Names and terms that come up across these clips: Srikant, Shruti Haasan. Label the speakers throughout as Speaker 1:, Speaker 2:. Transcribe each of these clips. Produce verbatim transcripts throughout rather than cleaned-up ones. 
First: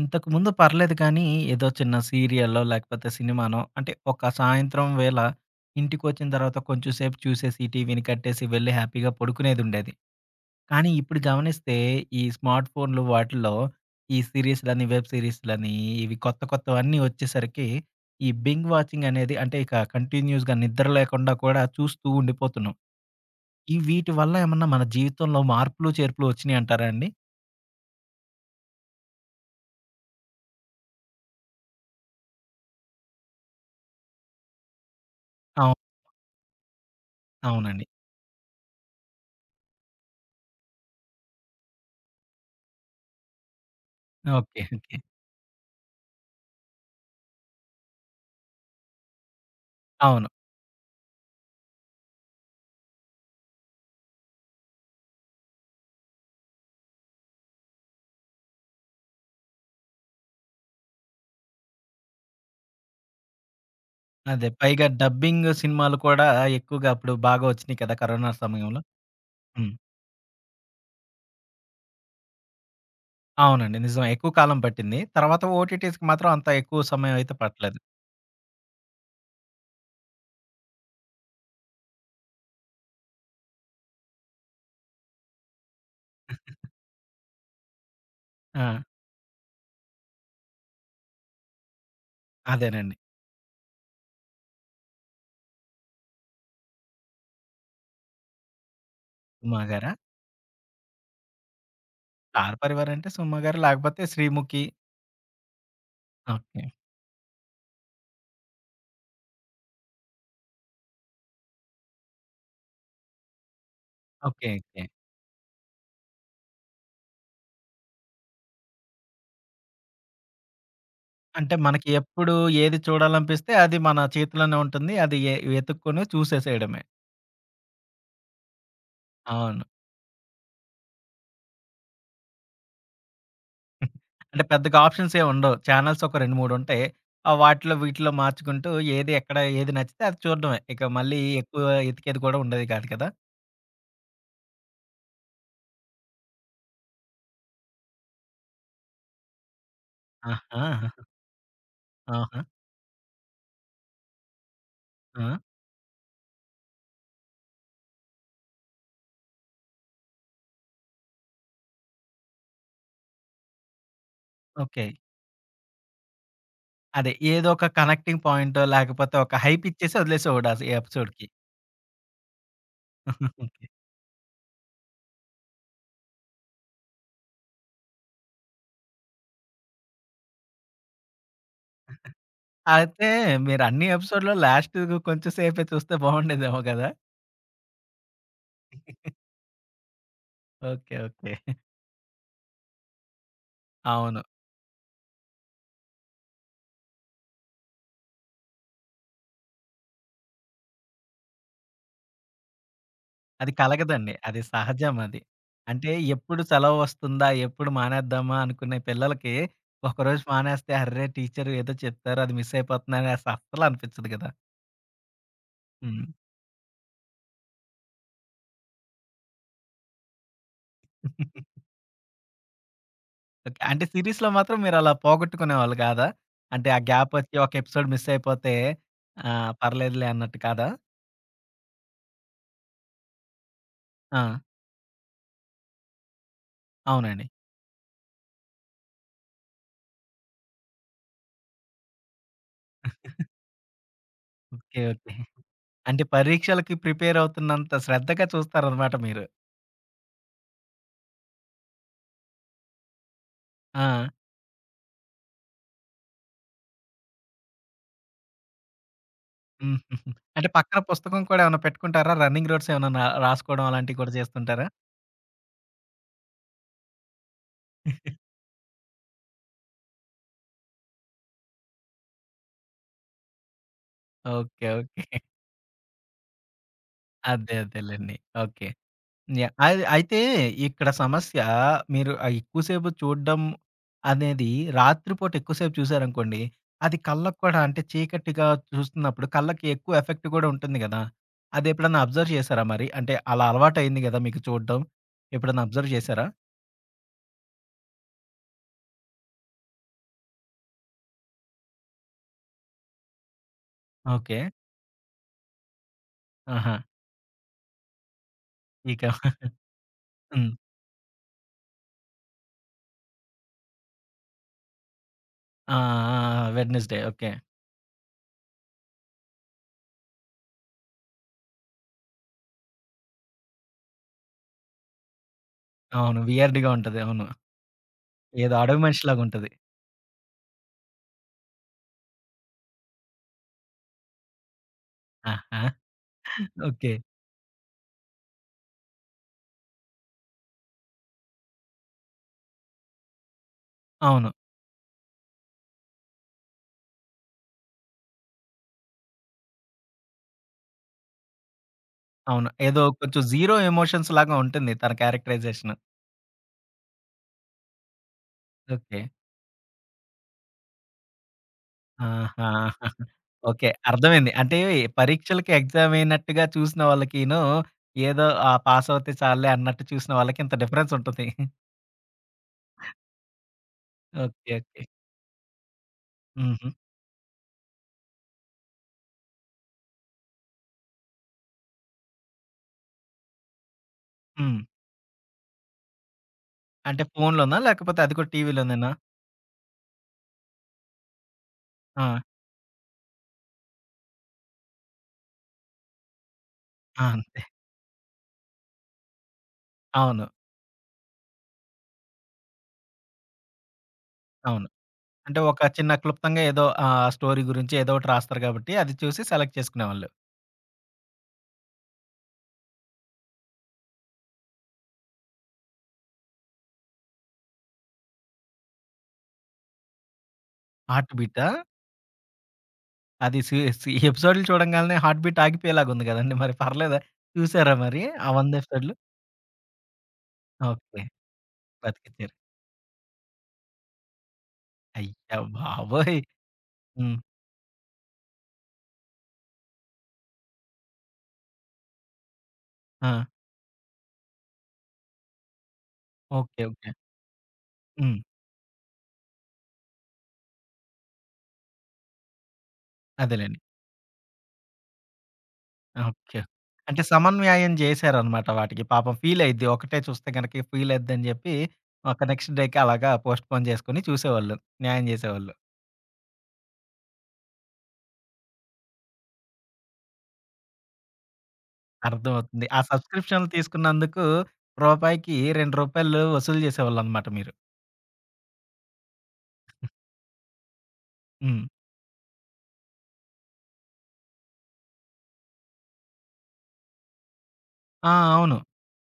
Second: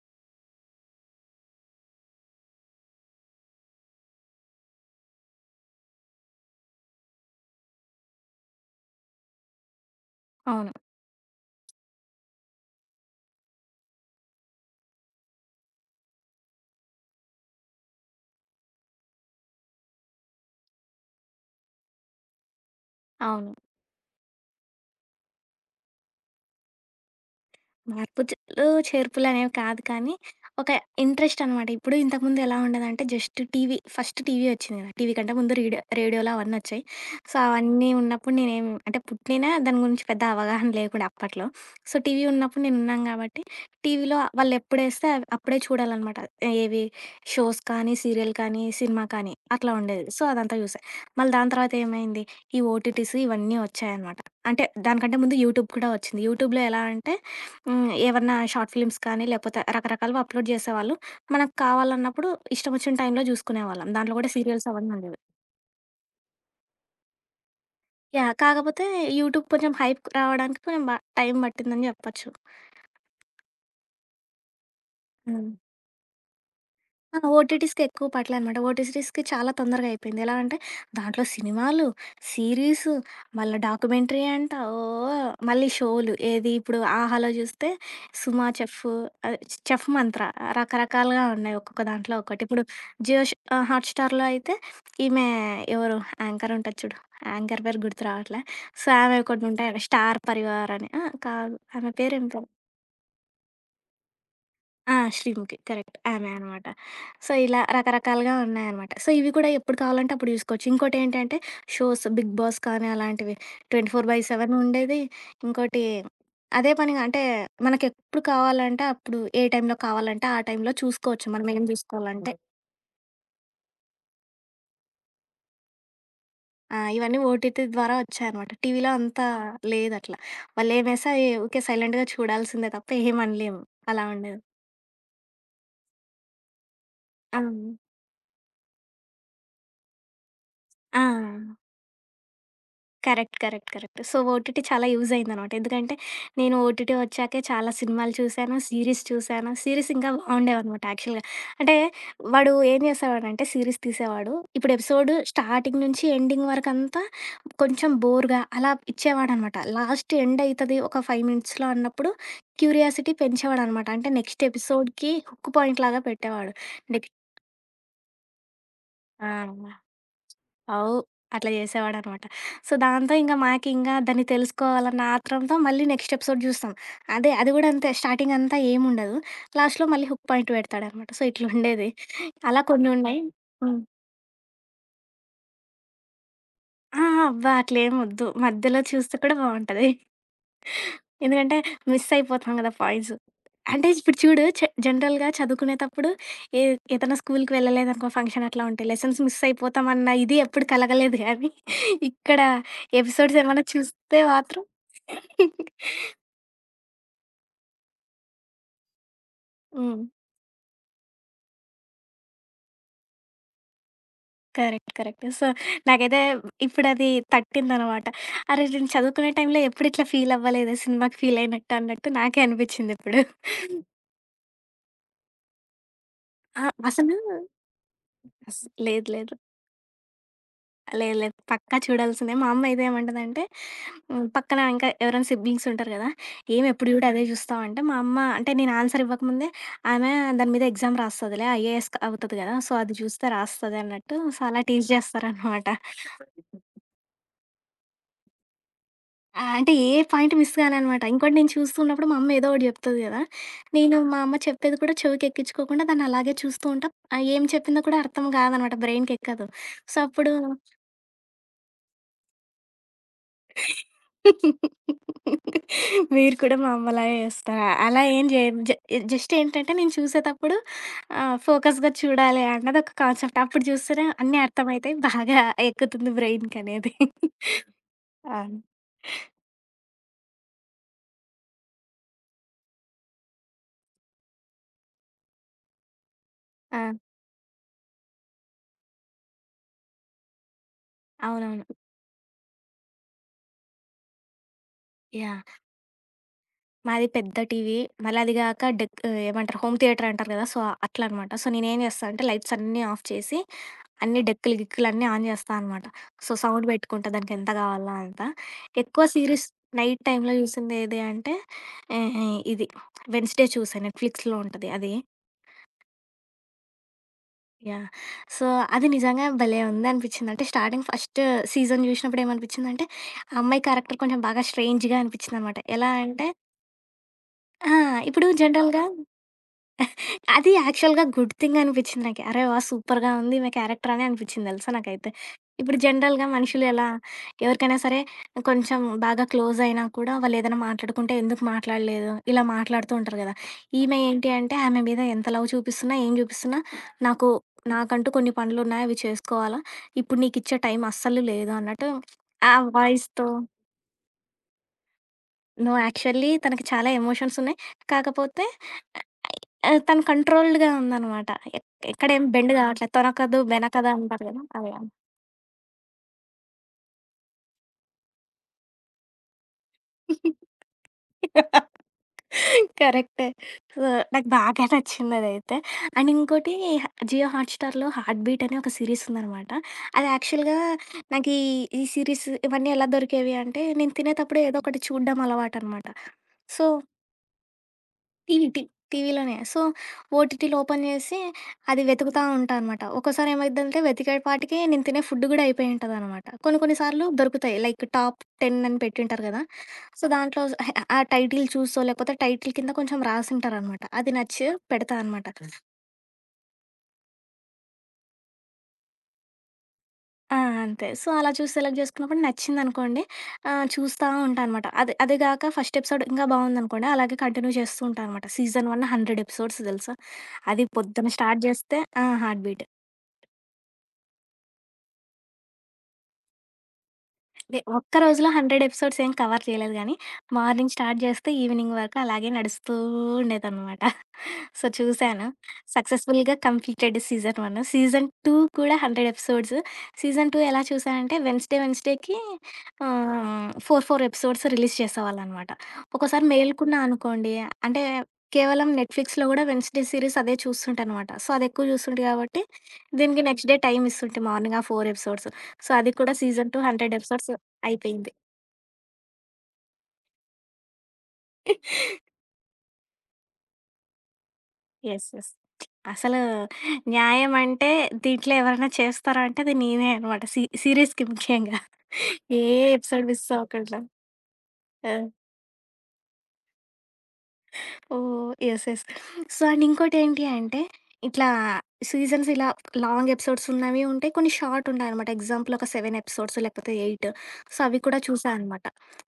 Speaker 1: ఇంతకుముందు పర్లేదు కానీ, ఏదో చిన్న సీరియల్లో లేకపోతే సినిమానో అంటే, ఒక సాయంత్రం వేళ ఇంటికొచ్చిన తర్వాత కొంచెం సేపు చూసేసి, టీవీని కట్టేసి వెళ్ళి హ్యాపీగా పడుకునేదుండేది.
Speaker 2: అవును.
Speaker 1: కానీ ఇప్పుడు గమనిస్తే, ఈ స్మార్ట్ ఫోన్‌లు వాటిల్లో ఈ సీరీస్‌లని, వెబ్ సీరీస్‌లని ఇవి కొత్త కొత్తవన్నీ వచ్చేసరికి, ఈ బింగ్ వాచింగ్ అనేది అంటే ఇక కంటిన్యూస్‌గా నిద్ర లేకుండా కూడా చూస్తూ ఉండిపోతున్నాం.
Speaker 2: అవును.
Speaker 1: ఈ వీటి వల్ల ఏమన్నా మన జీవితంలో మార్పులు, చేర్పులు వచ్చినియంటారా అండి?
Speaker 2: మార్పు చేలు చేర్పులనేవి కాదు కానీ, ఒక ఇంట్రెస్ట్ అనమాట. ఇప్పుడు ఇంతకుముందు ఎలా ఉండేదంటే జస్ట్ టీవీ ఫస్ట్ టీవీ వచ్చింది కదా! టీవీ కంటే ముందు రీడియో
Speaker 1: అవును.
Speaker 2: రేడియోలు అవన్నొచ్చాయి. సో,
Speaker 1: అవునండి.
Speaker 2: అవన్నీ ఉన్నప్పుడు నేనేం అంటే పుట్టినా దాని గురించి పెద్ద అవగాహన లేకుండా అప్పట్లో. సో, టీవీ ఉన్నప్పుడు నేనున్నాను కాబట్టి, టీవీలో
Speaker 1: ఓకే. ఓకే.
Speaker 2: వాళ్ళెప్పుడేస్తే అవ్ అప్పుడే చూడాలనమాట. ఏవి షోస్ కానీ, సీరియల్ కానీ, సినిమా కానీ అట్లా ఉండేది. సో,
Speaker 1: అవును.
Speaker 2: అదంతా చూసా. మళ్ళీ దాని తర్వాత ఏమైంది, ఈ ఓటీటీస్ ఇవన్నీ వచ్చాయనమాట. అంటే దానికంటే ముందు యూట్యూబ్ కూడా వచ్చింది. యూట్యూబ్‌లో ఎలా అంటే హ్మ్. ఏవన్నా షార్ట్ ఫిలిమ్స్ కానీ, లేపోతే రకరకాలుగా అప్‌లోడ్ జేసేవాళ్ళు. మనకు కావాలన్నప్పుడు ఇష్టం వచ్చిన టైంలో జూసుకునేవాళ్ళం. దాంట్లో గూడా
Speaker 1: అదే.
Speaker 2: సీరియల్స్
Speaker 1: పైగా
Speaker 2: అవన్నీ ఉండేవి.
Speaker 1: డబ్బింగ్ సినిమాలు కూడా ఎక్కువగా అప్పుడు బాగా వచ్చినాయి కదా! Corona
Speaker 2: yeah!
Speaker 1: సమయంలో.
Speaker 2: కాకపోతే యూట్యూబ్ కొంచెం
Speaker 1: హ్మ్.
Speaker 2: హైప్ రావడానికి కొంచెం బా టైం పట్టిందని జెప్పొచ్చు.
Speaker 1: అవునండి. నిజమే. ఎక్కువ కాలం పట్టింది. తర్వాత
Speaker 2: హ్మ్.
Speaker 1: ఓటీటీస్‌కి మాత్రం అంత ఎక్కువ సమయం
Speaker 2: ఆ!
Speaker 1: అయితే పట్టలేదు.
Speaker 2: ఓటీటీస్‌కి ఎక్కువ పడలేదనమాట. ఓటీటీస్‌కి చాలా తొందరగా అయిపోయింది. ఎలా అంటే దాంట్లో సినిమాలు, సీరీసు, మళ్ళా డాక్యుమెంటరీ అంట, ఓహ్! మళ్ళీ షోలు ఏది ఇప్పుడు 'ఆహాలో' చూస్తే 'సుమా
Speaker 1: ఆ!
Speaker 2: చెఫ్', ఆహ్, 'చెఫ్ మంత్ర' రకరకాలుగా ఉన్నాయి. ఒక్కొక్క దాంట్లో ఒకటి. ఇప్పుడు
Speaker 1: అదేనండి.
Speaker 2: జియో ష్ ఆహ్, హాట్‌స్టార్‌లో అయితే ఈమె ఎవరు యాంకర్ ఉంటది చూడు. యాంకర్ పేరు గుర్తు రావట్లే. సో, ఆమెవి కొన్ని
Speaker 1: 'సుమా'
Speaker 2: ఉంటాయట
Speaker 1: గారా?
Speaker 2: 'స్టార్ పరివార్' అని. ఆ! కాదు ఆమె పేరేంటో
Speaker 1: 'స్టార్ పరివార్' అంటే 'సుమ' గారు లేకపోతే 'శ్రీముఖి'.
Speaker 2: ఆ! 'శ్రీముఖి' కరెక్ట్. ఆమె
Speaker 1: ఓకే.
Speaker 2: అనమాట. సో, ఇలా రకరకాలుగా ఉన్నాయనమాట. సో, ఇవి కూడా ఎప్పుడు కావాలంటే అప్పుడు చూసుకోవచ్చు. ఇంకోటేంటంటే షోస్ 'బిగ్ బాస్' కానీ అలాంటివి
Speaker 1: ఓకే.
Speaker 2: ఇరవై నాలుగు బై ఏడు
Speaker 1: ఓకే.
Speaker 2: ఉండేది. ఇంకోటి అదే పనిగా అంటే మనకెప్పుడు కావాలంటే అప్పుడు ఏ టైంలో కావాలంటే ఆ టైంలో చూసుకోవచ్చు. మనం
Speaker 1: అంటే
Speaker 2: ఏం
Speaker 1: మనకి
Speaker 2: చూసుకోవాలంటే
Speaker 1: ఎప్పుడు ఏది చూడాలనిపిస్తే అది మన చేతిలోనే ఉంటుంది. అది ఎ వెతుక్కొని
Speaker 2: ఆ!
Speaker 1: చూసేసేయడమే.
Speaker 2: ఇవన్నీ ఓటీటీ ద్వారా వచ్చాయనమాట. టీవీలో అంతా
Speaker 1: అవును.
Speaker 2: లేదట్లా. వాళ్ళేమేస్తే అయి ఊకే సైలెంట్‌గా చూడాల్సిందే తప్ప ఏమనలేము. అలా ఉండేది.
Speaker 1: అంటే పెద్దగా ఆప్షన్స్ ఏమి ఉండవు. చానెల్స్ ఒక రెండు, మూడు ఉంటాయి. ఆహ్,
Speaker 2: అవును.
Speaker 1: వాటిలో వీటిలో మార్చుకుంటూ ఏది ఎక్కడ ఏది నచ్చితే అది చూడడమే. ఇక
Speaker 2: ఆ!
Speaker 1: మళ్ళీ ఎక్కువ ఎతికేది కూడా ఉండేది కాదు కదా!
Speaker 2: Correct. Correct. Correct. So, OTT చాలా యూజ్ అయిందనమాట. ఎందుకంటే, నేను ఓటీటీ వచ్చాకే చాలా సినిమాలు చూశాను, సీరీస్ చూశాను. సీరీస్ ఇంకా
Speaker 1: ఆహా!
Speaker 2: బాగుండేవనమాట యాక్చువల్‌గా. అంటే,
Speaker 1: ఆహా!
Speaker 2: వాడు ఏం చేసేవాడంటే సీరీస్ తీసేవాడు. ఇప్పుడు ఎపిసోడ్
Speaker 1: ఆ!
Speaker 2: స్టార్టింగ్ నుంచి ఎండింగ్ వరకంతా కొంచెం బోర్‌గా అలా ఇచ్చేవాడనమాట. లాస్ట్ ఎండ్ అయితది ఒక ఐదు మినిట్స్‌లో అన్నప్పుడు క్యూరియాసిటీ పెంచేవాడనమాట. అంటే నెక్స్ట్
Speaker 1: ఓకే.
Speaker 2: ఎపిసోడ్‌కి హుక్ పాయింట్ లాగా పెట్టేవాడు. నెక్
Speaker 1: అదే ఏదో ఒక కనెక్టింగ్ పాయింటో లేకపోతే
Speaker 2: ఆ!
Speaker 1: ఒక హైప్ ఇచ్చేసి వదిలేసేవాడు అసలు ఈ
Speaker 2: అవు.
Speaker 1: ఎపిసోడ్‌కి.
Speaker 2: అట్లా జేసేవాడనమాట. సో, దాంతో ఇంక మాకింకా దాన్ని తెలుసుకోవాలన్న ఆత్రంతో మళ్ళీ నెక్స్ట్ ఎపిసోడ్ జూస్తాం. అదే అది గూడా అంతే స్టార్టింగ్ అంతా ఏముండదు. లాస్ట్‌లో మళ్ళీ హుక్ పాయింట్ పెడతాడనమాట. సో, ఇట్లుండేది. అలా కొన్ని
Speaker 1: అయితే
Speaker 2: ఉన్నాయి.
Speaker 1: మీరు
Speaker 2: హ్మ్.
Speaker 1: అన్ని ఎపిసోడ్‌లో లాస్ట్‌కి కొంచెం సేపే చూస్తే బాగుండేదేమో కదా!
Speaker 2: ఆ! ఆ! అబ్బా! అట్లేమొద్దు. మధ్యలో చూస్తే కూడా బావుంటది.
Speaker 1: ఓకే. ఓకే.
Speaker 2: ఎందుకంటే మిస్ అయిపోతాం కదా పాయింట్స్. అంటే ఇప్పుడు
Speaker 1: అవును.
Speaker 2: చూడు చె జనరల్‌గా చదువుకునేతప్పుడు ఏ ఏదైనా స్కూల్‌కి వెళ్ళలేదనుకో ఫంక్షన్ అట్లా ఉంటాయి. లెసన్స్ మిస్ అయిపోతామన్న ఇది ఎప్పుడు కలగలేదు గానీ, ఇక్కడ ఎపిసోడ్స్
Speaker 1: అది
Speaker 2: ఏమన్నా
Speaker 1: కలగదండి.
Speaker 2: చూస్తే
Speaker 1: అది
Speaker 2: మాత్రం
Speaker 1: సహజం అది. అంటే ఎప్పుడు సెలవు వస్తుందా? ఎప్పుడు మానేద్దామా? అనుకునే పిల్లలకి
Speaker 2: హ్మ్.
Speaker 1: ఒకరోజు మానేస్తే అర్రే! టీచర్ ఏదో చెప్తారు. అది మిస్ అయిపోతున్నాను అనేసి అస్సలు అనిపించదు కదా!
Speaker 2: కరెక్ట్. కరెక్ట్. సో,
Speaker 1: హ్మ్.
Speaker 2: నాకైతే ఇప్పుడది తట్టిందనమాట. అరే! నేను చదువుకునే టైంలో ఎప్పుడు ఇట్లా ఫీల్ అవ్వలేదే సినిమాకి ఫీల్ అయినట్టు అన్నట్టు నాకే అనిపిచ్చిందిప్పుడు.
Speaker 1: ఓకే. అంటే సీరీస్‌లో మాత్రం మీరలా పోగొట్టుకునేవాళ్ళు కాదా?
Speaker 2: ఆ!
Speaker 1: అంటే ఆ గ్యాప్
Speaker 2: అసలు
Speaker 1: వచ్చి ఒక ఎపిసోడ్ మిస్ అయిపోతే
Speaker 2: అస్ లేదు. లేదు.
Speaker 1: ఆహ్, పర్లేదులే అన్నట్టు కాదా?
Speaker 2: లేదు లేదు. పక్కా చూడాల్సిందే. మా అమ్మ అయితే ఏమంటదంటే,
Speaker 1: ఆ!
Speaker 2: హ్మ్, పక్కన ఇంకా ఎవరైనా సిబ్లింగ్స్ ఉంటారు గదా! "ఏమి ఎప్పుడు చూడు అదే
Speaker 1: అవునండి.
Speaker 2: చూస్తావు" అంటే, మా అమ్మ అంటే నేను ఆన్సర్ ఇవ్వకముందే, "ఆమె దాని మీద ఎగ్జామ్ రాస్తదిలే. ఐఏఎస్ అవుతది గదా! సో, అది చూస్తే రాస్తది" అన్నట్టు సో, అలా
Speaker 1: ఓకే.
Speaker 2: Tease
Speaker 1: okay.
Speaker 2: చేస్తారనమాట.
Speaker 1: అంటే పరీక్షలకి ప్రిపేర్ అవుతున్నంత శ్రద్ధగా చూస్తారనమాట మీరు.
Speaker 2: ఆ! అంటే ఏ పాయింట్ మిస్ కాననమాట. ఇంకోటి నేను చూస్తున్నప్పుడు మా అమ్మ ఏదో ఒకటి చెప్తది గదా! నేను
Speaker 1: ఆ!
Speaker 2: మా అమ్మ చెప్పేది కూడా చెవికెక్కించుకోకుండా దాన్ని అలాగే చూస్తూ ఉంటా. ఆహ్, ఏం చెప్పిందో కూడా అర్థం కాదనమాట. బ్రెయిన్‌కెక్కదు. సో,
Speaker 1: హుహుహు.
Speaker 2: అప్పుడు
Speaker 1: అంటే పక్కన పుస్తకం కూడా ఏమన్నా పెట్టుకుంటారా? రన్నింగ్ నోట్స్ ఏమన్నా రా రాసుకోవడం అలాంటివి కూడా చేస్తుంటారా?
Speaker 2: మీరు కూడా మా అమ్మలాగే చేస్తారా? అలా ఏం చేయను. జ జస్ట్ ఏంటంటే నేను చూసేతప్పుడు ఆహ్, ఫోకస్‌గా చూడాలి అన్నది ఒక కాన్సెప్ట్. అప్పుడు చూస్తేనే అన్నీ
Speaker 1: ఓకే.
Speaker 2: అర్థమవుతాయి.
Speaker 1: ఓకే.
Speaker 2: బాగా ఎక్కుతుంది బ్రెయిన్‌కనేది.
Speaker 1: అదే అదేలెండి.
Speaker 2: అవును.
Speaker 1: ఓకే. యాహ్! అది అయితే ఇక్కడ సమస్య మీరు ఆహ్, ఎక్కువ సేపు చూడడం అనేది రాత్రి పూట ఎక్కువ సేపు చూసారనుకోండి,
Speaker 2: ఆ! ఆ,
Speaker 1: అది కళ్ళకి కూడా అంటే చీకటిగా చూస్తున్నప్పుడు కళ్ళకి ఎక్కువ ఎఫెక్ట్ కూడా ఉంటుంది గదా!
Speaker 2: అవునవును.
Speaker 1: అది ఎప్పుడన్నా అబ్జర్వ్ చేసారా మరి? అంటే అలా అలవాటయింది గదా మీకు చూడడం.
Speaker 2: యాహ్!
Speaker 1: ఎప్పుడన్నా అబ్జర్వ్ చేసారా?
Speaker 2: మాది పెద్ద టీవీ. మళ్ళీ అది గాక డెక్ ఆహ్, ఏమంటారు హోమ్ థియేటర్ అంటారు కదా! సో, అట్లా అనమాట. సో, నేనేం చేస్తా అంటే లైట్స్ అన్నీ ఆఫ్ చేసి, అన్ని
Speaker 1: ఓకే.
Speaker 2: డెక్కులు, గిక్కులు అన్నీ ఆన్ చేస్తా అనమాట. సో, సౌండ్
Speaker 1: ఆహా!
Speaker 2: పెట్టుకుంటా దానికెంత కావాలో అంత. ఎక్కువ
Speaker 1: ఇక
Speaker 2: సీరీస్ నైట్ టైమ్‌లో
Speaker 1: హ్మ్.
Speaker 2: చూసిందేది అంటే ఆహ్, ఇది 'వెడ్నెస్‌డే' చూసా నెట్‌ఫ్లిక్స్‌లో ఉంటది అది.
Speaker 1: ఆ! ఆ! ఆ! వెడ్నెస్‌డే. ఓకే.
Speaker 2: యాహ్! సో, అది నిజంగా భలే ఉందనిపించింది. అంటే స్టార్టింగ్ ఫస్ట్ సీజన్ చూసినప్పుడు ఏమనిపించిందంటే, ఆ అమ్మాయి క్యారెక్టర్ కొంచెం బాగా స్ట్రేంజ్‌గా అనిపించిందనమాట. ఎలా
Speaker 1: అవును.
Speaker 2: అంటే
Speaker 1: వియర్డ్‌గా ఉంటది. అవును.
Speaker 2: ఆ! ఇప్పుడు
Speaker 1: ఏదో అడవి
Speaker 2: జనరల్‌గా
Speaker 1: మనిషిలాగా ఉంటది.
Speaker 2: అది యాక్చువల్‌గా గుడ్ థింగ్ అనిపిచ్చింది నాకి. అరె! వాహ్! సూపర్‌గా ఉంది ఈమె క్యారెక్టర్ అని అనిపిచ్చింది తెలుసా నాకైతే.
Speaker 1: ఆహా!
Speaker 2: ఇప్పుడు జనరల్‌గా మనుషులు ఎలా
Speaker 1: ఓకే.
Speaker 2: ఎవరికైనా సరే కొంచెం బాగా క్లోజ్ అయినా కూడా వాళ్ళేదైనా మాట్లాడుకుంటే ఎందుకు మాట్లాడలేదు, ఇలా మాట్లాడుతూ ఉంటారు కదా! ఈమె
Speaker 1: అవును.
Speaker 2: ఏంటి అంటే ఆమె మీద ఎంత లవ్ చూపిస్తున్నా, ఏం చూపిస్తున్నా నాకు నాకంటూ కొన్ని పనులున్నాయి అవి చేసుకోవాలా, ఇప్పుడు నీకిచ్చే టైం అస్సలు లేదు అన్నట్టు
Speaker 1: అవును.
Speaker 2: ఆ
Speaker 1: ఏదో కొంచెం
Speaker 2: వాయిస్‌తో.
Speaker 1: జీరో ఎమోషన్స్ లాగా ఉంటుంది తన
Speaker 2: నో.
Speaker 1: క్యారెక్టరైజేషన్.
Speaker 2: యాక్చువల్లీ తనకి చాలా ఎమోషన్స్ ఉన్నాయి. కాకపోతే
Speaker 1: ఓకే.
Speaker 2: ఆహ్, తను కంట్రోల్డ్‌గా ఉందనమాట. ఎక్ ఎక్కడేం బెండ్
Speaker 1: ఆహా!
Speaker 2: కావట్లేదు. తొనకదు,
Speaker 1: ఓకే.
Speaker 2: బెనకదు అంటారు
Speaker 1: అర్థమైంది.
Speaker 2: కదా!
Speaker 1: అంటే
Speaker 2: అలా.
Speaker 1: పరీక్షలకి ఎగ్జామ్ అయినట్టుగా చూసిన వాళ్ళకిను, ఏదో ఆ పాస్ అవుతే చాలులే అన్నట్టు చూసిన వాళ్ళకి ఇంత డిఫరెన్స్ ఉంటుంది.
Speaker 2: కరెక్టే. సో, నాకు
Speaker 1: ఓకే.
Speaker 2: బాగా
Speaker 1: ఓకే.
Speaker 2: నచ్చిందదైతే. అండ్ ఇంకోటి
Speaker 1: హుహు.
Speaker 2: జియో హాట్‌స్టార్‌లో 'హార్ట్ బీట్' అనే ఒక సీరీస్ ఉందనమాట. అది యాక్చువల్‌గా నాకీ ఈ సీరీస్ ఇవన్నీ ఎలా దొరికేవి అంటే, నేను తినేతప్పుడు ఏదో
Speaker 1: హ్మ్.
Speaker 2: ఒకటి చూడడం అలవాటనమాట. సో,
Speaker 1: అంటే ఫోన్‌లోనా? లేకపోతే అది కూడా
Speaker 2: టీవీ టీ
Speaker 1: టీవీలోనేనా?
Speaker 2: టీవీలోనే. సో, ఓటీటీలో ఓపెన్ చేసి అది
Speaker 1: ఆ!
Speaker 2: వెతుకుతా ఉంటా అనమాట. ఒక్కోసారి ఏమైద్దంటే వెతికేపాటికి నేను తినే ఫుడ్ కూడా అయిపోయి ఉంటదనమాట. కొన్ని కొన్ని
Speaker 1: ఆ!
Speaker 2: సార్లు
Speaker 1: అంతే.
Speaker 2: దొరుకుతాయి. లైక్ టాప్ టెన్ అని పెట్టింటారు కదా! సో,
Speaker 1: అవును.
Speaker 2: దాంట్లో హె ఆ టైటిల్ చూసో, లేకపోతే టైటిల్ కింద కొంచెం రాసుంటారనమాట. అది నచ్చి
Speaker 1: అవును.
Speaker 2: పెడతా అనమాట.
Speaker 1: అంటే ఒక చిన్న క్లుప్తంగా ఏదో ఆహ్, స్టోరీ గురించి ఏదో ఒకటి రాస్తారు కాబట్టి, అది చూసి సెలెక్ట్ చేసుకునేవాళ్ళు.
Speaker 2: ఆ! అంతే. సో, అలా చూసి సెలెక్ట్ చేసుకున్నప్పుడు నచ్చిందనుకోండి ఆహ్, చూస్తా ఉంటా అనమాట. అది అది గాక ఫస్ట్ ఎపిసోడ్ ఇంకా బావుందనుకోండి, అలాగే కంటిన్యూ చేస్తూ ఉంటా అనమాట. సీజన్ వన్ హండ్రెడ్ ఎపిసోడ్స్ తెలుసా! అది పొద్దున
Speaker 1: హార్ట్
Speaker 2: స్టార్ట్
Speaker 1: బీటా?
Speaker 2: చేస్తే ఆ! Heart beat.
Speaker 1: అది సి సి ఎపిసోడ్‌లు చూడంగాల్నే హార్ట్ బీట్ ఆగిపోయేలాగా ఉంది గదండీ! మరి పర్లేదా?
Speaker 2: అదే
Speaker 1: చూసారా
Speaker 2: ఒక్క
Speaker 1: మరి
Speaker 2: రోజులో
Speaker 1: ఆ వంద
Speaker 2: హండ్రెడ్
Speaker 1: ఎపిసోడ్‌లు?
Speaker 2: ఎపిసోడ్స్ ఏం కవర్ చేయలేదు గానీ, మార్నింగ్ స్టార్ట్
Speaker 1: ఓకే.
Speaker 2: జేస్తే ఈవినింగ్ వరకు అలాగే
Speaker 1: బతికిచ్చారు.
Speaker 2: నడుస్తూ ఉండేదనమాట. సో, చూసాను.
Speaker 1: అయ్య బాబోయ్!
Speaker 2: సక్సెస్‌ఫుల్‌గా completed
Speaker 1: hmm.
Speaker 2: Season one. Season two కూడా హండ్రెడ్ ఎపిసోడ్స్. సీజన్ టూ ఎలా చూసానంటే వెన్స్‌డే, వెన్స్‌డేకి
Speaker 1: ఆ!
Speaker 2: ఆహ్, ఫోర్, ఫోర్ ఎపిసోడ్స్ రిలీజ్ చేసేవాళ్ళనమాట. ఒక్కోసారి
Speaker 1: ఓకే.
Speaker 2: మేలుకున్నా
Speaker 1: ఓకే.
Speaker 2: అనుకోండి అంటే
Speaker 1: హ్మ్.
Speaker 2: కేవలం నెట్‌ఫ్లిక్స్‌లో గూడా వెన్స్‌డే సీరీస్ అదే చూస్తుంటానమాట. సో, అది ఎక్కువ చూస్తుంటి కాబట్టి దీనికి నెక్స్ట్ డే
Speaker 1: అదేలెండి.
Speaker 2: టైమ్ ఇస్తుంటి మార్నింగ్ ఆ ఫోర్ ఎపిసోడ్స్. సో, అది కూడా
Speaker 1: ఓకే.
Speaker 2: సీజన్ టూ హండ్రెడ్
Speaker 1: అంటే
Speaker 2: ఎపిసోడ్స్
Speaker 1: సమన్వయం
Speaker 2: అయిపోయింది.
Speaker 1: జేశారనమాట వాటికి. పాపం ఫీల్ అయిద్ది. ఒకటే చూస్తే గనక ఫీల్ అయిద్దని జెప్పి, ఒక నెక్స్ట్ డేకి అలాగా పోస్ట్‌పోన్ జేసుకొని చూసేవాళ్ళు. న్యాయం
Speaker 2: యెస్. యెస్.
Speaker 1: జేసేవాళ్ళు.
Speaker 2: అసలు న్యాయం అంటే దీంట్లో ఎవరైనా చేస్తారా అంటే అది నేనే అనమాట. సి సీరీస్‌కి ముఖ్యంగా. ఏ
Speaker 1: అర్థమవుతుంది. ఆ
Speaker 2: ఎపిసోడ్ మిస్
Speaker 1: సబ్స్క్రిప్షన్‌లు
Speaker 2: అవ్వకుండా.
Speaker 1: తీసుకున్నందుకు
Speaker 2: ఆ!
Speaker 1: రూపాయికి రూ. రెండు వసూలు చేసేవాళ్ళనమాట మీరు.
Speaker 2: Oh! Yes. Yes. So, and ఇంకోటేంటి అంటే ఇట్లా
Speaker 1: హ్మ్.
Speaker 2: సీజన్స్ ఇలా లాంగ్ ఎపిసోడ్స్ ఉన్నవి ఉంటాయి. కొన్ని షార్ట్ ఉంటాయనమాట. ఎగ్జాంపుల్ ఒక ఏడు ఎపిసోడ్స్ లేకపోతే ఎనిమిది. సో, అవి కూడా
Speaker 1: ఆ!
Speaker 2: చూసా
Speaker 1: అవును.
Speaker 2: అనమాట.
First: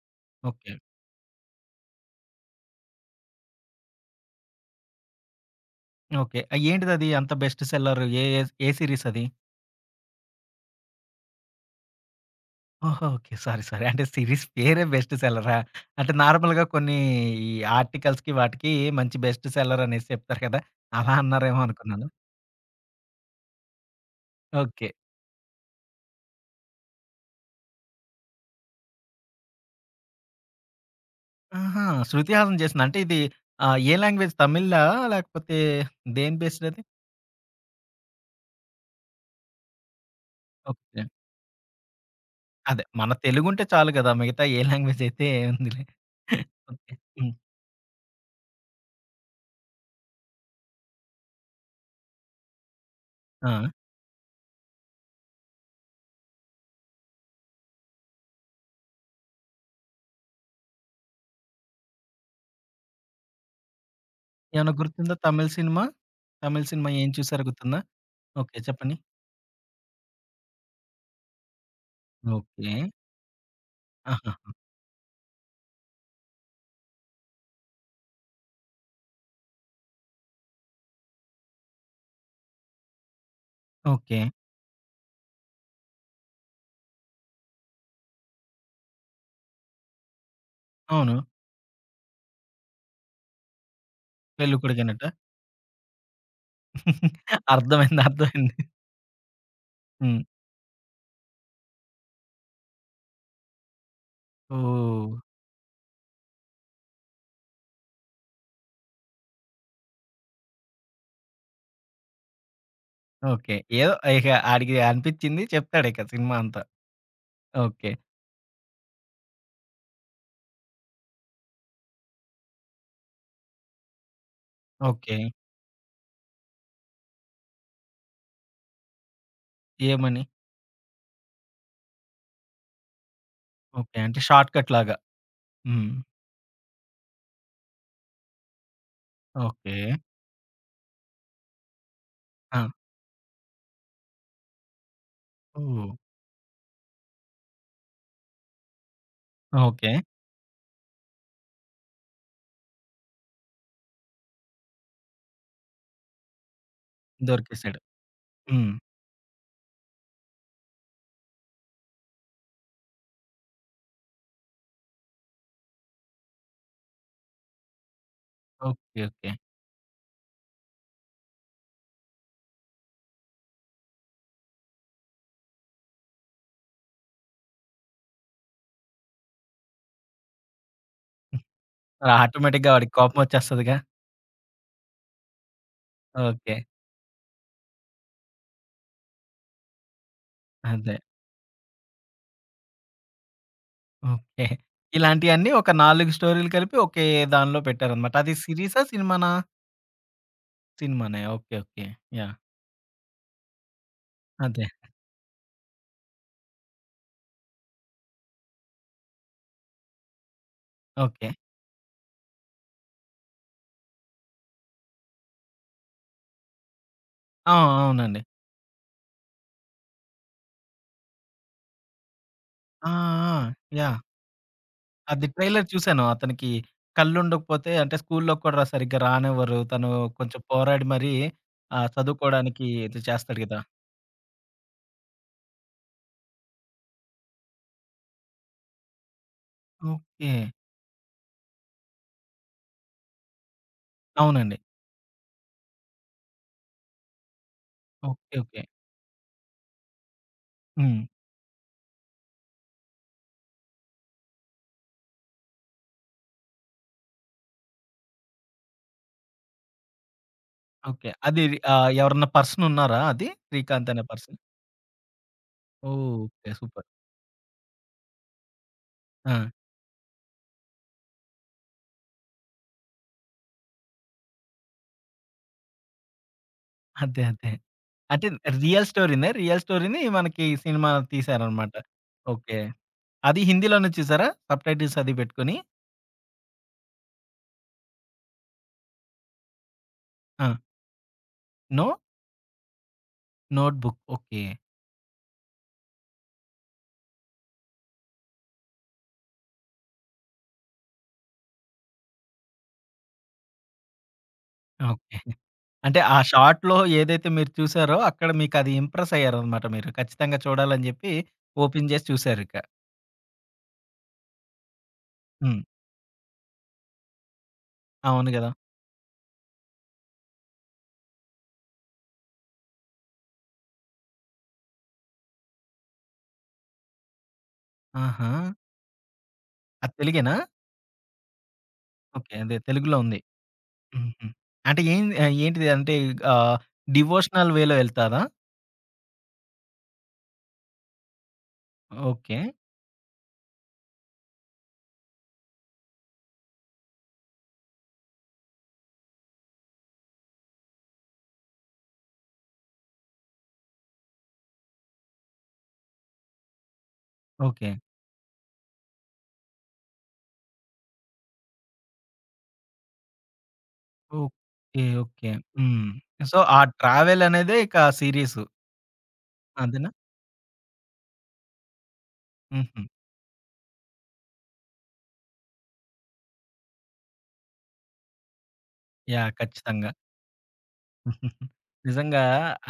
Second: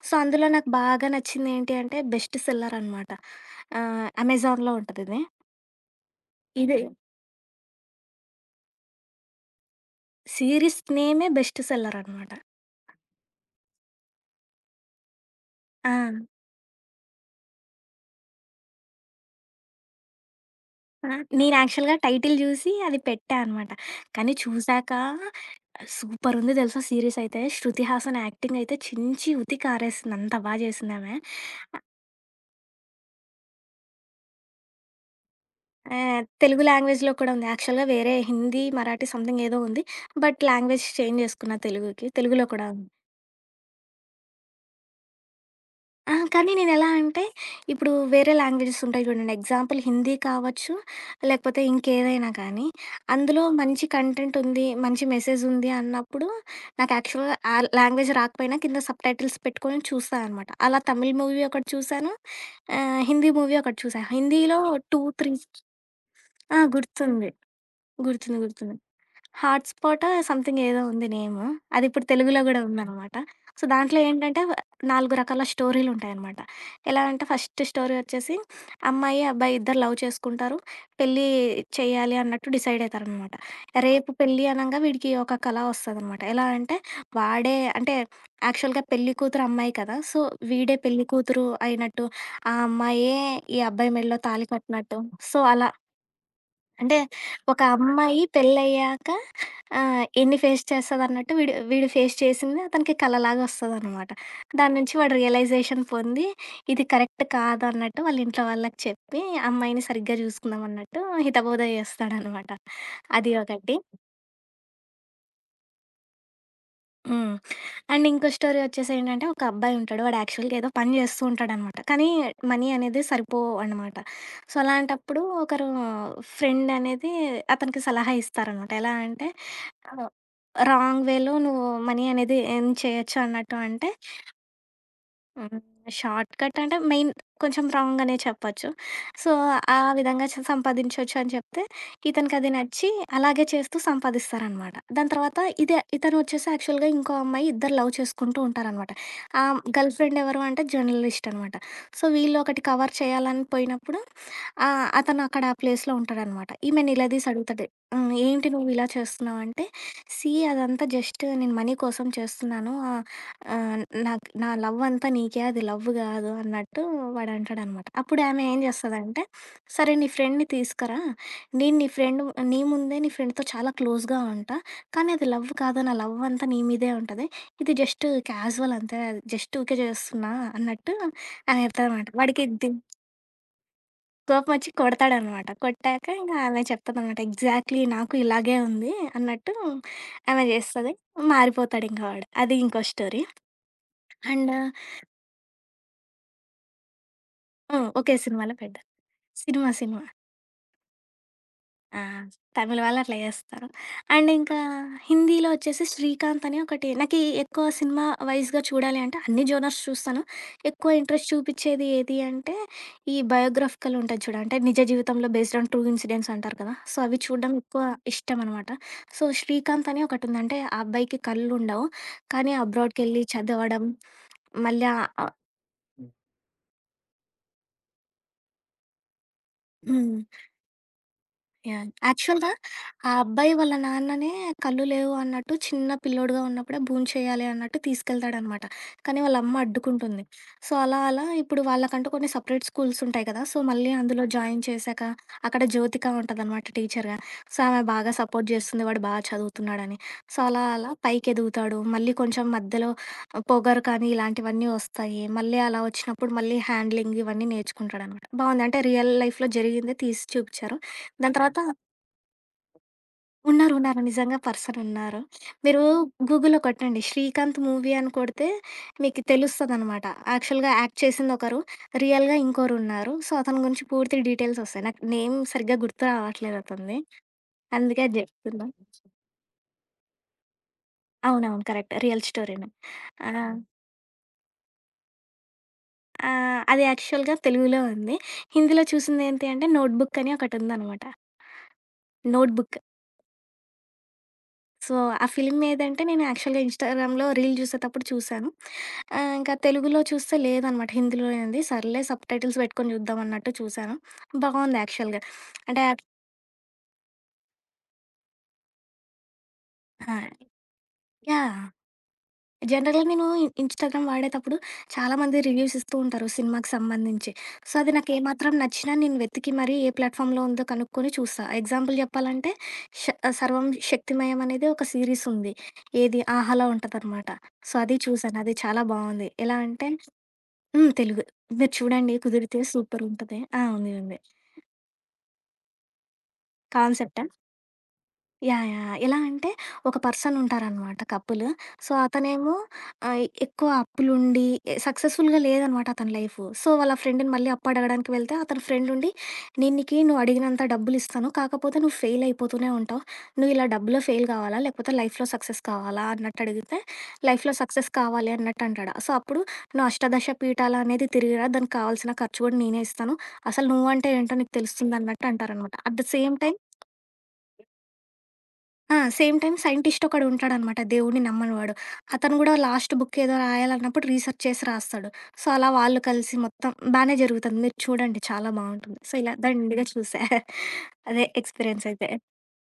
Speaker 2: సో, అందులో నాకు
Speaker 1: ఓకే.
Speaker 2: బాగా నచ్చింది ఏంటి అంటే బెస్ట్ సెల్లర్ అనమాట. ఆహ్, అమెజాన్‌లో ఉంటదిది.
Speaker 1: ఓకే.
Speaker 2: ఇది
Speaker 1: ఏంటిదది అంత బెస్ట్ సెల్లర్ ఏ ఏ ఏ సీరీస్ అది?
Speaker 2: సీరీస్ నేమే బెస్ట్ సెల్లర్ అనమాట.
Speaker 1: ఓహో! ఓకే. Sorry, sorry. అంటే సీరీస్ పేరే బెస్ట్ సెల్లరా?
Speaker 2: ఆ!
Speaker 1: అంటే నార్మల్‌గా కొన్ని ఈ ఆర్టికల్స్‌కి వాటికి మంచి బెస్ట్ సెల్లర్ అనేసి చెప్తారు కదా!
Speaker 2: ఆ!
Speaker 1: అలా
Speaker 2: నేను
Speaker 1: అన్నారేమో
Speaker 2: యాక్చువల్‌గా
Speaker 1: అనుకున్నాను.
Speaker 2: టైటిల్ జూసి అది పెట్టా అనమాట. కానీ
Speaker 1: ఓకే.
Speaker 2: చూసాక సూపరుంది తెలుసా సీరీస్ అయితే. శృతి హాసన్ యాక్టింగ్ అయితే చించి ఉతికి ఆరేసింది. అంత బా జేసిందామె.
Speaker 1: ఆహా! శృతి హాసన్ చేసింది. అంటే ఇది ఆహ్, ఏ లాంగ్వేజ్ తమిళా? లేకపోతే
Speaker 2: ఆహ్,
Speaker 1: దేని
Speaker 2: తెలుగు
Speaker 1: బేస్డ్ అది?
Speaker 2: లాంగ్వేజ్‌లో కూడా ఉంది. యాక్చువల్‌గా వేరే హిందీ, మరాఠీ సంథింగ్ ఏదో ఉంది. But language
Speaker 1: okay.
Speaker 2: చేంజ్ జేసుకున్నా తెలుగుకి. తెలుగులో కూడా
Speaker 1: అదే.
Speaker 2: ఉంది.
Speaker 1: మన తెలుగుంటే చాలు గదా! మిగతా ఏ లాంగ్వేజ్ అయితే ఏముందిలే.
Speaker 2: ఆ! కానీ నేనెలా
Speaker 1: ఓకే.
Speaker 2: అంటే,
Speaker 1: హ్మ్.
Speaker 2: ఇప్పుడు వేరే లాంగ్వేజెస్ ఉంటాయి చూడండి. ఎగ్జాంపుల్ హిందీ కావచ్చు, లేకపోతే ఇంకేదైనా కానీ, అందులో
Speaker 1: ఆ!
Speaker 2: మంచి కంటెంట్ ఉంది, మంచి మెసేజ్ ఉంది అన్నప్పుడు, నాకు యాక్చువల్‌గా ఆ లాంగ్వేజ్ రాకపోయినా కింద సబ్‌టైటిల్స్ పెట్టుకొని చూస్తా అనమాట. అలా తమిళ్ మూవీ ఒకటి చూసాను. ఆహ్, హిందీ మూవీ ఒకటి చూసా. హిందీలో
Speaker 1: ఏమన్నా
Speaker 2: రెండు,
Speaker 1: గుర్తుందా తమిళ్
Speaker 2: మూడు.
Speaker 1: సినిమా?
Speaker 2: ఆ!
Speaker 1: తమిళ్ సినిమా ఏం
Speaker 2: గుర్తుంది.
Speaker 1: చూసారో గుర్తుందా?
Speaker 2: గుర్తుంది.
Speaker 1: ఓకే.
Speaker 2: గుర్తుంది.
Speaker 1: చెప్పండి.
Speaker 2: హాట్‌స్పాటో సంథింగ్ ఏదో ఉంది నేమ్. అదిప్పుడు తెలుగులో గూడా
Speaker 1: ఓకే.
Speaker 2: ఉందనమాట. సో, దాంట్లో
Speaker 1: ఆహా!
Speaker 2: ఏంటంటే నాలుగు రకాల స్టోరీలుంటాయనమాట. ఎలా అంటే ఫస్ట్ స్టోరీ వచ్చేసి అమ్మాయి, అబ్బాయి ఇద్దరు లవ్ చేసుకుంటారు. పెళ్లి చేయాలి అన్నట్టు డిసైడ్ అయితారనమాట. రేపు
Speaker 1: ఓకే.
Speaker 2: పెళ్లి అనంగా వీడికి ఒక కల వస్తదనమాట. ఎలా అంటే వాడే అంటే యాక్చువల్‌గా పెళ్లి కూతురు అమ్మాయి కదా! సో, వీడే పెళ్లి
Speaker 1: అవును.
Speaker 2: కూతురు అయినట్టు, ఆ అమ్మాయే ఈ అబ్బాయి మెడలో తాళి కట్టినట్టు.
Speaker 1: పెళ్ళికొడుకేనటా?
Speaker 2: సో, అలా అంటే ఒక
Speaker 1: అర్థమైంది.
Speaker 2: అమ్మాయి
Speaker 1: అర్థమైంది.
Speaker 2: పెళ్ళయ్యాక ఆహ్,
Speaker 1: హ్మ్.
Speaker 2: ఎన్ని ఫేస్ చేస్తదన్నట్టు వీడు, వీడు ఫేస్ చేసింది అతనికి కలలాగా వస్తదనమాట. దాని నుంచి
Speaker 1: ఓహ్!
Speaker 2: వాడు రియలైజేషన్ పొంది ఇది కరెక్ట్ కాదన్నట్టు వాళ్ళ ఇంట్లో వాళ్ళకి చెప్పి అమ్మాయిని సరిగ్గా చూసుకుందామన్నట్టు హితబోధ చేస్తాడనమాట. అది
Speaker 1: ఓకే.
Speaker 2: ఒకటి.
Speaker 1: ఏదో ఇక ఆడికి అనిపిచ్చింది చెప్తాడిక సినిమా అంతా.
Speaker 2: హ్మ్.
Speaker 1: ఓకే.
Speaker 2: అండ్ ఇంకో స్టోరీ వచ్చేసేంటంటే ఒక అబ్బాయి ఉంటాడు. వాడు యాక్చువల్‌గా ఏదో పని చేస్తూ ఉంటాడనమాట. కానీ మనీ అనేది సరిపోవనమాట. So,
Speaker 1: okay.
Speaker 2: అలాంటప్పుడు ఒకరు ఫ్రెండ్ అనేది అతనికి సలహా ఇస్తారనమాట. ఎలా అంటే
Speaker 1: ఏమని?
Speaker 2: రాంగ్ వేలో నువ్వు మనీ అనేది ఎర్న్ చేయొచ్చు అన్నట్టు అంటే,
Speaker 1: ఓకే. అంటే షార్ట్ కట్ లాగా.
Speaker 2: హ్మ్.
Speaker 1: హ్మ్.
Speaker 2: షార్ట్‌కట్ అంటే మెయిన్ కొంచెం రాంగ్ అనే చెప్పొచ్చు. So,
Speaker 1: okay.
Speaker 2: ఆ విధంగా చ సంపాదించొచ్చు అని చెప్తే, ఇతనికది
Speaker 1: ఆ!
Speaker 2: నచ్చి అలాగే చేస్తూ సంపాదిస్తారనమాట. దాని తర్వాత ఇదే
Speaker 1: ఓహ్!
Speaker 2: ఇతనొచ్చేసి యాక్చువల్‌గా ఇంకో అమ్మాయి ఇద్దరు లవ్ చేసుకుంటూ ఉంటారనమాట. ఆహ్,
Speaker 1: ఓకే.
Speaker 2: గర్ల్ ఫ్రెండ్ ఎవరు అంటే జర్నలిస్ట్ అనమాట. సో, వీళ్ళు ఒకటి కవర్ చేయాలని పోయినప్పుడు ఆహ్, అతను అక్కడ ఆ ప్లేస్‌లో ఉంటాడనమాట. ఈమె నిలదీసి అడుగుతది.
Speaker 1: దొరికేసాడు.
Speaker 2: హ్మ్. "ఏంటి నువ్వు
Speaker 1: హ్మ్.
Speaker 2: ఇలా చేస్తున్నావు?" అంటే, "సీ అదంతా జస్ట్ నేను మనీ కోసం చేస్తున్నాను. ఆహ్ ఆ! నాకు నా లవ్ అంతా నీకే అది లవ్ గాదు" అన్నట్టు వాడంటాడనమాట. అప్పుడు ఆమె ఏం
Speaker 1: ఓకే.
Speaker 2: జేస్తదంటే,
Speaker 1: ఓకే.
Speaker 2: సరే నీ ఫ్రెండ్‌ని తీసుకురా. నేను నీ ఫ్రెండ్ నీ ముందే నీ ఫ్రెండ్‌తో చాలా క్లోజ్‌గా ఉంటా. కానీ అది లవ్ కాదు. నా లవ్ అంతా నీ మీదే ఉంటది. ఇది జస్ట్ క్యాజువల్ అంతే. జస్ట్ ఊకే చేస్తున్నా అన్నట్టు ఆమె చెప్తదనమాట. వాడికి ది
Speaker 1: ఆటోమేటిక్‌గా వాడికి కోపమొచ్చేస్తదిగా.
Speaker 2: కోపమొచ్చి కొడతాడనమాట. కొట్టాక ఇంక
Speaker 1: ఓకే.
Speaker 2: ఆమె చెప్తదనమాట. ఎగ్జాక్ట్‌లీ నాకు ఇలాగే ఉంది అన్నట్టు ఆమె జేస్తది.
Speaker 1: అదే.
Speaker 2: మారిపోతాడింక వాడు. అది ఇంకో స్టోరీ.
Speaker 1: ఓకే.
Speaker 2: అండ్
Speaker 1: ఇలాంటియన్నీ ఒక నాలుగు స్టోరీలు కలిపి ఒకే దానిలో
Speaker 2: ఆ!
Speaker 1: పెట్టారనమాట.
Speaker 2: ఒకే
Speaker 1: అది
Speaker 2: సినిమాలో
Speaker 1: సీరీసా?
Speaker 2: పెడతారు.
Speaker 1: సినిమానా?
Speaker 2: సినిమా, సినిమా.
Speaker 1: సినిమానే. ఓకే. ఓకే.
Speaker 2: ఆ!
Speaker 1: యాహ్!
Speaker 2: తమిళ్ వాళ్ళు అట్లా చేస్తారు. అండ్ ఇంకా
Speaker 1: అదే.
Speaker 2: హిందీలో వచ్చేసి 'శ్రీకాంత్' అని ఒకటి నాకీ ఎక్కువ సినిమా వైస్‌గా చూడాలి అంటే అన్ని జోనర్స్ చూస్తాను. ఎక్కువ ఇంట్రెస్ట్
Speaker 1: ఓకే.
Speaker 2: చూపిచ్చేది ఏది అంటే, ఈ బయోగ్రాఫికల్ ఉంటది చూడు. అంటే నిజ జీవితంలో బేస్డ్ ఆన్ ట్రూ ఇన్సిడెంట్స్ అంటారు కదా! సో, అవి
Speaker 1: ఆ!
Speaker 2: చూడడం ఎక్కువ
Speaker 1: అవునండి.
Speaker 2: ఇష్టమనమాట. సో, 'శ్రీకాంత్' అని ఒకటుంది. అంటే ఆ అబ్బాయికి కళ్ళుండవు. కానీ
Speaker 1: ఆ!
Speaker 2: అబ్రాడ్‌కెళ్ళి
Speaker 1: ఆ!
Speaker 2: చదవడం,
Speaker 1: యాహ్!
Speaker 2: మళ్ళా
Speaker 1: అది
Speaker 2: ఆహ్,
Speaker 1: ట్రైలర్ చూసాను. అతనికి కళ్ళుండకపోతే అంటే స్కూల్‌లోకి కూడా సరిగ్గా రానివ్వరు. తను
Speaker 2: హ్మ్.
Speaker 1: కొంచెం పోరాడి మరీ ఆహ్,
Speaker 2: యాహ్! యాక్చువల్‌గా
Speaker 1: చదువుకోవడానికి ఇది
Speaker 2: ఆ
Speaker 1: చేస్తాడు
Speaker 2: అబ్బాయి
Speaker 1: గదా!
Speaker 2: వాళ్ళ నాన్ననే కళ్ళు లేవు అన్నట్టు చిన్న పిల్లోడుగా ఉన్నప్పుడే బూమ్ చేయాలి అన్నట్టు తీసుకెళ్తాడనమాట. కానీ వాళ్ళ అమ్మ అడ్డుకుంటుంది.
Speaker 1: ఓకే.
Speaker 2: సో, అలా అలా ఇప్పుడు వాళ్ళకంటూ కొన్ని సెపరేట్ స్కూల్స్ ఉంటాయి కదా! సో, మళ్ళీ అందులో
Speaker 1: అవునండి.
Speaker 2: జాయిన్ చేశాక అక్కడ జ్యోతిక ఉంటదనమాట టీచర్‌గా. సో, ఆమె బాగా
Speaker 1: ఓకే.
Speaker 2: Support
Speaker 1: okay.
Speaker 2: చేస్తుంది. వాడు బాగా చదువుతున్నాడని. సో, అలా అలా
Speaker 1: హ్మ్.
Speaker 2: పైకెదుగుతాడు. మళ్ళీ కొంచెం మధ్యలో పొగరు కానీ ఇలాంటివన్నీ వస్తాయి. మళ్ళీ అలా వచ్చినప్పుడు మళ్ళీ హ్యాండ్లింగ్ ఇవన్నీ నేర్చుకుంటాడనమాట. బావుంది. అంటే రియల్ లైఫ్‌లో జరిగిందే తీసి చూపిచ్చారు.
Speaker 1: ఓకే.
Speaker 2: దాని
Speaker 1: అది
Speaker 2: తర్వాత
Speaker 1: ఆహ్, ఎవరన్నా పర్సనున్నారా అది?
Speaker 2: ఉన్నారు.
Speaker 1: శ్రీకాంత్
Speaker 2: ఉన్నారు.
Speaker 1: అనే పర్సన్?
Speaker 2: నిజంగా పర్సనున్నారు. మీరు
Speaker 1: ఓకే.
Speaker 2: గూగుల్‌లో
Speaker 1: సూపర్.
Speaker 2: కొట్టండి 'శ్రీకాంత్ మూవీ' అని కొడితే మీకు
Speaker 1: ఆ!
Speaker 2: తెలుస్తదనమాట. యాక్చువల్‌గా యాక్ట్ చేసిందొకరు, రియల్‌గా ఇంకోరున్నారు. సో, అతని గురించి పూర్తి డీటెయిల్సొస్తాయి. నాకు నేమ్ సరిగ్గా గుర్తు రావట్లేదు అతనిది.
Speaker 1: అదే. అదే.
Speaker 2: అందుకే అది
Speaker 1: అంటే
Speaker 2: జెప్తున్నా.
Speaker 1: రియల్ స్టోరీనే. రియల్ స్టోరీని మనకి సినిమా
Speaker 2: అవునవును.
Speaker 1: తీశారనమాట.
Speaker 2: కరెక్ట్. Real
Speaker 1: okay.
Speaker 2: స్టోరీనే. ఆ!
Speaker 1: అది హిందీలోనే చూసారా? సబ్‌టైటిల్స్ అది పెట్టుకొని.
Speaker 2: ఆహ్, అది యాక్చువల్‌గా తెలుగులో ఉంది. హిందీలో చూసిందేంటి అంటే 'నోట్‌బుక్' అని
Speaker 1: ఆ!
Speaker 2: ఒకటుందనమాట.
Speaker 1: No
Speaker 2: 'notebook.'
Speaker 1: Notebook. Okay.
Speaker 2: So, ఆ ఫిల్మ్ ఏదంటే నేను యాక్చువల్‌గా ఇన్‌స్టాగ్రామ్‌లో రీల్ చూసేతప్పుడు చూసాను. ఆహ్, ఇంకా తెలుగులో చూస్తే లేదనమాట. హిందీలోనే ఉంది. సర్లే సబ్‌టైటిల్స్ పెట్టుకొని చూద్దాం అన్నట్టు చూసాను. బాగుంది
Speaker 1: ఓకే.
Speaker 2: యాక్చువల్‌గా. అంటే
Speaker 1: అంటే ఆ షార్ట్‌లో ఏదైతే మీరు చూసారో అక్కడ మీకది ఇంప్రెస్ అయ్యారనమాట మీరు.
Speaker 2: ఆ!
Speaker 1: ఖచ్చితంగా చూడాలని జెప్పి
Speaker 2: యాహ్!
Speaker 1: ఓపెన్ జేసి చూసారిక.
Speaker 2: జనరల్‌గా నేను ఇన్ ఇన్‌స్టాగ్రామ్ వాడేటప్పుడు చాలామంది
Speaker 1: హ్మ్.
Speaker 2: రివ్యూస్ ఇస్తూ ఉంటారు సినిమాకి సంబంధించి. సో, అది
Speaker 1: అవును గదా!
Speaker 2: నాకేమాత్రం నచ్చినా నేను వెతికి మరీ ఏ ప్లాట్‌ఫామ్‌లో ఉందో కనుక్కొని చూస్తా. ఎగ్జాంపుల్ చెప్పాలంటే ష సర్వం శక్తిమయం అనేది ఒక సీరీస్ ఉంది. ఏది 'ఆహాలో' ఉంటదనమాట. సో, అది
Speaker 1: ఆహా!
Speaker 2: చూసాను. అది చాలా బావుంది. ఎలా అంటే
Speaker 1: అది తెలుగేనా?
Speaker 2: హ్మ్. తెలుగు. మీరు చూడండి
Speaker 1: ఓకే. అదే
Speaker 2: కుదిరితే
Speaker 1: తెలుగులో ఉంది.
Speaker 2: సూపరుంటది. ఆ! ఉంది. ఉంది.
Speaker 1: హుహు. అంటే ఏం ఆహ్, ఏంటిది అంటే ఆహ్,
Speaker 2: కాన్సెప్టా?
Speaker 1: డివోషనల్ వేలో ఎళ్తాదా?
Speaker 2: యాహ్! యాహ్! ఎలా అంటే ఒక పర్సన్ ఉంటారనమాట కపుల్. So,
Speaker 1: okay.
Speaker 2: అతనేమో ఆహ్, ఎక్కువ అప్పులుండి సక్సెస్‌ఫుల్‌గా లేదనమాట అతని లైఫ్. సో, వాళ్ళ ఫ్రెండ్‌ని మళ్ళీ అప్పు అడగడానికి వెళ్తే అతని ఫ్రెండ్ ఉండి "నేను నీకి నువ్వు అడిగినంత డబ్బులిస్తాను. కాకపోతే నువ్వు ఫెయిల్ అయిపోతూనే ఉంటావు. నువ్వు ఇలా డబ్బులో ఫెయిల్ కావాలా? లేకపోతే లైఫ్‌లో సక్సెస్ కావాలా?" అన్నట్టు అడిగితే "లైఫ్‌లో
Speaker 1: ఓకే.
Speaker 2: సక్సెస్ కావాలి" అన్నట్టు అంటాడు. సో, అప్పుడు "నువ్వు అష్టాదశ పీఠాలు అనేది తిరిగిరా. దానికి కావాల్సిన ఖర్చు కూడా నేనే ఇస్తాను. అసలు నువ్వంటే ఏంటో నీకు
Speaker 1: ఓకే.
Speaker 2: తెలుస్తుందన్నట్టు"
Speaker 1: ఓకే.
Speaker 2: అంటారనమాట.
Speaker 1: హ్మ్.
Speaker 2: అట్ ద సేమ్
Speaker 1: సో, ఆ
Speaker 2: టైమ్
Speaker 1: ట్రావెల్ అనేదే ఇక సీరియసు.
Speaker 2: ఆ! సేమ్ టైమ్
Speaker 1: అదేనా?
Speaker 2: సైంటిస్ట్ ఒకడుంటాడనమాట. దేవుడిని నమ్మనివాడు. అతను గూడా
Speaker 1: హుహు.
Speaker 2: లాస్ట్ బుక్ ఏదో రాయాలన్నప్పుడు రీసెర్చ్ చేసి రాస్తాడు. సో, అలా వాళ్ళు కలిసి మొత్తం బానే జరుగుతుంది. మీరు చూడండి చాలా బావుంటుంది. So,
Speaker 1: yeah!
Speaker 2: ఇలా దండిగా
Speaker 1: ఖచ్చితంగా.
Speaker 2: చూసా. అదే ఎక్స్‌పీరియన్స్ అయితే.
Speaker 1: నిజంగా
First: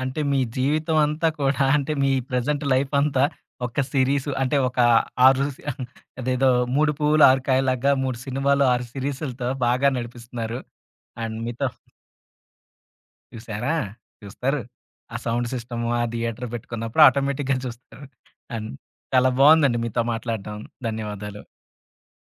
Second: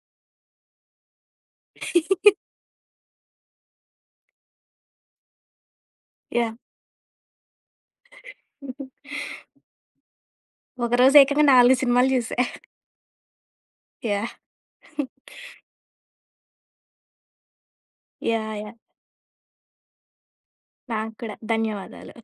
Speaker 1: అంటే మీ జీవితం అంతా కూడా అంటే మీ ప్రెజెంట్ లైఫ్ అంతా ఒక సిరీసు అంటే ఒక ఆరు సి అదేదో
Speaker 2: యాహ్!
Speaker 1: మూడు పువ్వులు ఆరు కాయలాగా మూడు సినిమాలు ఆరు సీరీసులతో బాగా నడిపిస్తున్నారు.
Speaker 2: ఒకరోజు
Speaker 1: అండ్
Speaker 2: ఏకంగా
Speaker 1: మీతో
Speaker 2: నాలుగు సినిమాలు జూసా.
Speaker 1: చూసారా?
Speaker 2: యాహ్!
Speaker 1: చూస్తారు. ఆ సౌండ్ సిస్టము, ఆ థియేటర్ పెట్టుకున్నప్పుడు ఆటోమేటిక్‌గా చూస్తారు.
Speaker 2: యాహ్!
Speaker 1: And
Speaker 2: yeah!
Speaker 1: చాలా బావుందండి మీతో మాట్లాడడం.
Speaker 2: నాకు కూడా.
Speaker 1: ధన్యవాదాలు.
Speaker 2: ధన్యవాదాలు.